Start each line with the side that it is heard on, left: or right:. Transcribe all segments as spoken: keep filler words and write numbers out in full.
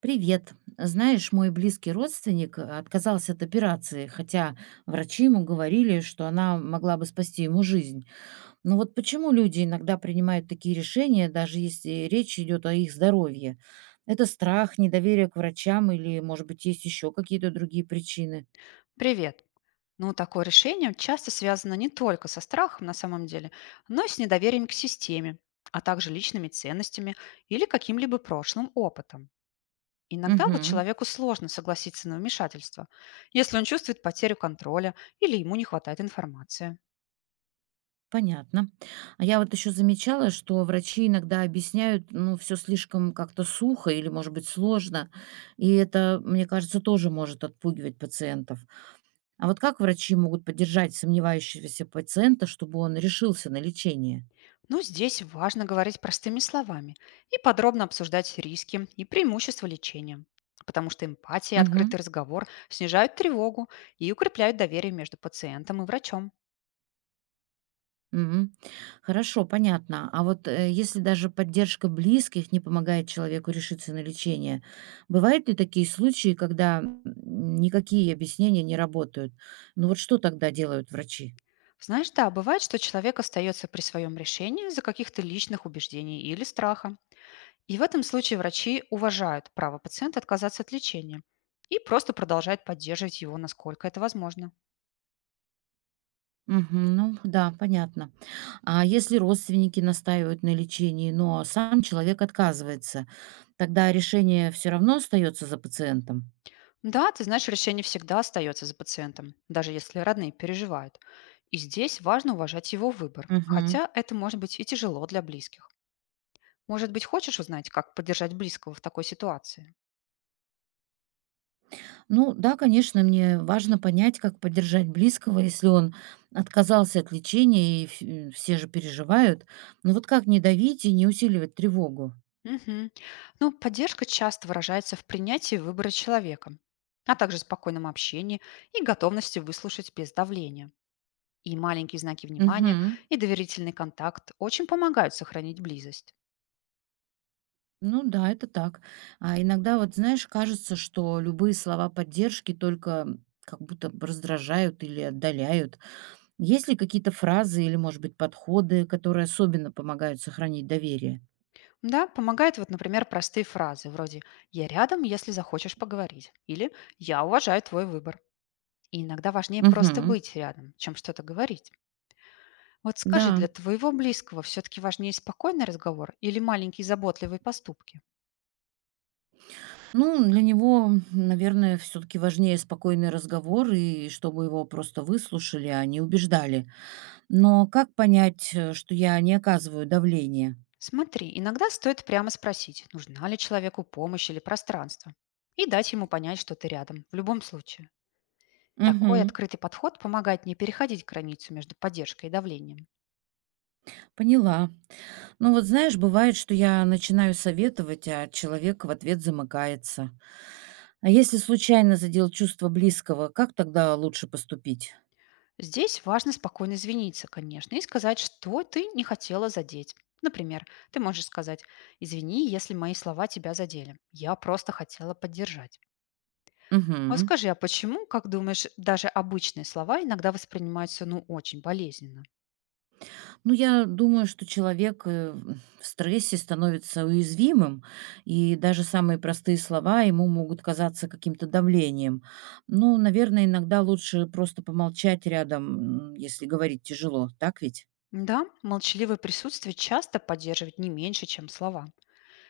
right: Привет. Знаешь, мой близкий родственник э, отказался от операции, хотя врачи ему говорили, что она могла бы спасти ему жизнь. Но вот почему люди иногда принимают такие решения, даже если речь идет о их здоровье? Это страх, недоверие к врачам или, может быть, есть еще какие-то другие причины?
left: Привет. Ну, такое решение часто связано не только со страхом на самом деле, но и с недоверием к системе, а также личными ценностями или каким-либо прошлым опытом. Иногда вот
right: Угу.
left: человеку сложно согласиться на вмешательство, если он чувствует потерю контроля или ему не хватает информации.
right: Понятно. А я вот еще замечала, что врачи иногда объясняют, ну, все слишком как-то сухо или, может быть, сложно. И это, мне кажется, тоже может отпугивать пациентов. А вот как врачи могут поддержать сомневающегося пациента, чтобы он решился на лечение?
left: Но здесь важно говорить простыми словами и подробно обсуждать риски и преимущества лечения, потому что эмпатия и
right: Мгм.
left: открытый разговор снижают тревогу и укрепляют доверие между пациентом и врачом.
right: Мгм. Хорошо, понятно. А вот э, если даже поддержка близких не помогает человеку решиться на лечение, бывают ли такие случаи, когда м, никакие объяснения не работают? Ну вот что тогда делают врачи?
left: Знаешь, да, бывает, что человек остается при своем решении из-за каких-то личных убеждений или страха. И в этом случае врачи уважают право пациента отказаться от лечения и просто продолжают поддерживать его, насколько это возможно.
right: Мгм. Ну да, понятно. А если родственники настаивают на лечении, но сам человек отказывается, тогда решение все равно остается за пациентом?
left: Да, ты знаешь, решение всегда остается за пациентом, даже если родные переживают. И здесь важно уважать его выбор,
right: Мгм.
left: хотя это может быть и тяжело для близких. Может быть, хочешь узнать, как поддержать близкого в такой ситуации?
right: Ну да, конечно, мне важно понять, как поддержать близкого, если он отказался от лечения, и вс- все же переживают. Но вот как не давить и не усиливать тревогу?
left: Мгм. Ну, поддержка часто выражается в принятии выбора человека, а также спокойном общении и готовности выслушать без давления. И маленькие знаки внимания,
right: Угу.
left: и доверительный контакт очень помогают сохранить близость.
right: Ну да, это так. А иногда вот, знаешь, кажется, что любые слова поддержки только как будто б раздражают или отдаляют. Есть ли какие-то фразы или, может быть, подходы, которые особенно помогают сохранить доверие?
left: Да, помогают, вот, например, простые фразы вроде «я рядом, если захочешь поговорить» или «я уважаю твой выбор». И иногда важнее просто
right: Угу.
left: быть рядом, чем что-то говорить. Вот скажи,
right: Да.
left: для твоего близкого все-таки важнее спокойный разговор или маленькие заботливые поступки?
right: Ну, для него, наверное, все-таки важнее спокойный разговор и чтобы его просто выслушали, а не убеждали. Но как понять, э, что я не оказываю давления?
left: Смотри, иногда стоит прямо спросить, нужна ли человеку помощь или пространство, и дать ему понять, что ты рядом, в любом случае. Такой
right: Угу,
left: открытый подход помогает не переходить границу между поддержкой и давлением.
right: поняла. Ну вот знаешь, бывает, что я начинаю советовать, а человек в ответ замыкается. А если случайно задел чувство близкого, как тогда лучше поступить?
left: Здесь важно спокойно извиниться, конечно, и сказать, что ты не хотела задеть. Например, ты можешь сказать «Извини, если мои слова тебя задели. Я просто хотела поддержать». Вот
right: Угу.
left: скажи, а почему, как думаешь, даже обычные слова иногда воспринимаются ну очень болезненно?
right: Ну, я думаю, что человек э, в стрессе становится уязвимым, и даже самые простые слова ему могут казаться каким-то давлением. Ну, наверное, иногда лучше просто помолчать рядом, м, если говорить тяжело, так ведь?
left: Да, молчаливое присутствие часто поддерживает не меньше, чем слова.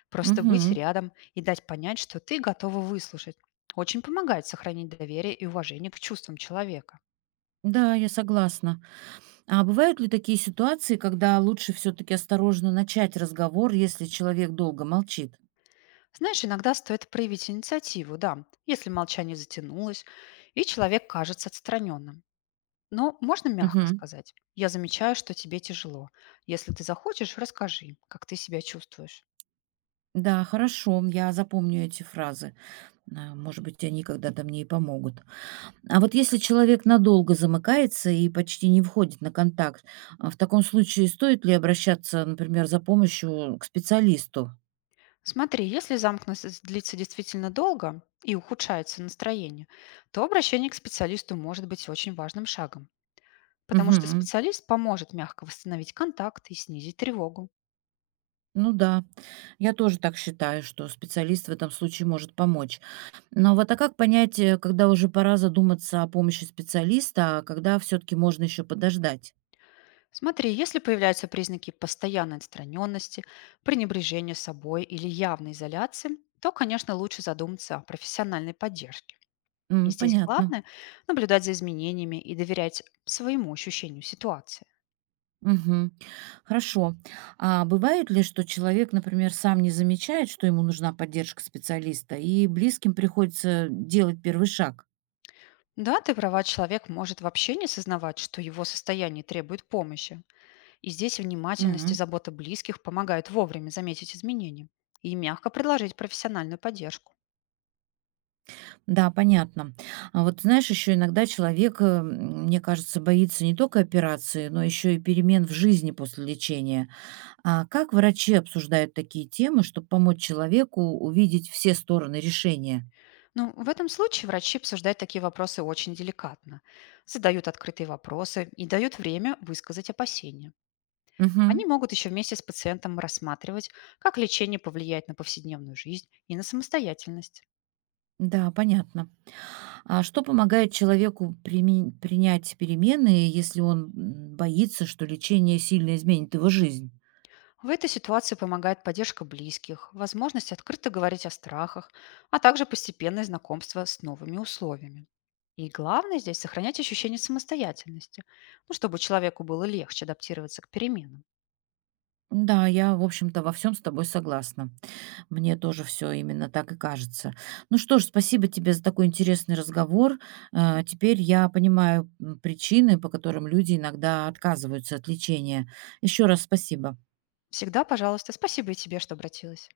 left: Просто быть
right: Мгм.
left: рядом и дать понять, что ты готова выслушать. Очень помогает сохранить доверие и уважение к чувствам человека.
right: Да, я согласна. А бывают ли такие ситуации, когда лучше все-таки осторожно начать разговор, если человек долго молчит?
left: Знаешь, иногда стоит проявить инициативу, да, если молчание затянулось, и человек кажется отстраненным. Но можно мягко
right: Мгм.
left: сказать, я замечаю, что тебе тяжело. Если ты захочешь, расскажи, как ты себя чувствуешь.
right: Да, хорошо, я запомню эти фразы. А, может быть, они когда-то мне и помогут. А вот если человек надолго замыкается и почти не входит на контакт, а в таком случае стоит ли обращаться, например, за помощью к специалисту?
left: Смотри, если замкнутость длится действительно долго и ухудшается настроение, то обращение к специалисту может быть очень важным шагом, потому что
right: Мгм.
left: специалист поможет мягко восстановить контакт и снизить тревогу.
right: Ну да, я тоже так считаю, что специалист в этом случае может помочь. Но вот а как понять, э, когда уже пора задуматься о помощи специалиста, а когда все-таки можно еще подождать?
left: Смотри, если появляются признаки постоянной отстраненности, пренебрежения собой или явной изоляции, то, конечно, лучше задуматься о профессиональной поддержке. И
right: М,
left: здесь
right: понятно.
left: главное– наблюдать за изменениями и доверять своему ощущению ситуации.
right: Мгм. Хорошо. А бывает ли, что человек, например, сам не замечает, что ему нужна поддержка специалиста, и близким приходится делать первый шаг?
left: Да, ты права, человек может вообще не сознавать, что его состояние требует помощи. И здесь внимательность и
right: Мгм.
left: забота близких помогают вовремя заметить изменения и мягко предложить профессиональную поддержку.
right: Да, понятно. А вот знаешь, еще иногда человек, э, м, мне кажется, боится не только операции, но еще и перемен в жизни после лечения. А как врачи обсуждают такие темы, чтобы помочь человеку увидеть все стороны решения?
left: Но в этом случае врачи обсуждают такие вопросы очень деликатно, задают открытые вопросы и дают время высказать опасения. Они
right: Мгм.
left: могут еще вместе с пациентом рассматривать, как лечение повлияет на повседневную жизнь и на самостоятельность.
right: Да, понятно. А что помогает человеку приме- принять перемены, если он м, боится, что лечение сильно изменит его жизнь?
left: В этой ситуации помогает поддержка близких, возможность открыто говорить о страхах, а также постепенное знакомство с новыми условиями. И главное здесь сохранять ощущение самостоятельности, ну, чтобы человеку было легче адаптироваться к переменам.
right: Да, я, в общем-то, во всем с тобой согласна. Мне тоже все именно так и кажется. Ну что ж, спасибо тебе за такой интересный разговор. Э, Теперь я понимаю м, причины, по которым люди иногда отказываются от лечения. Еще раз спасибо.
left: Всегда, пожалуйста, спасибо и тебе, что обратилась.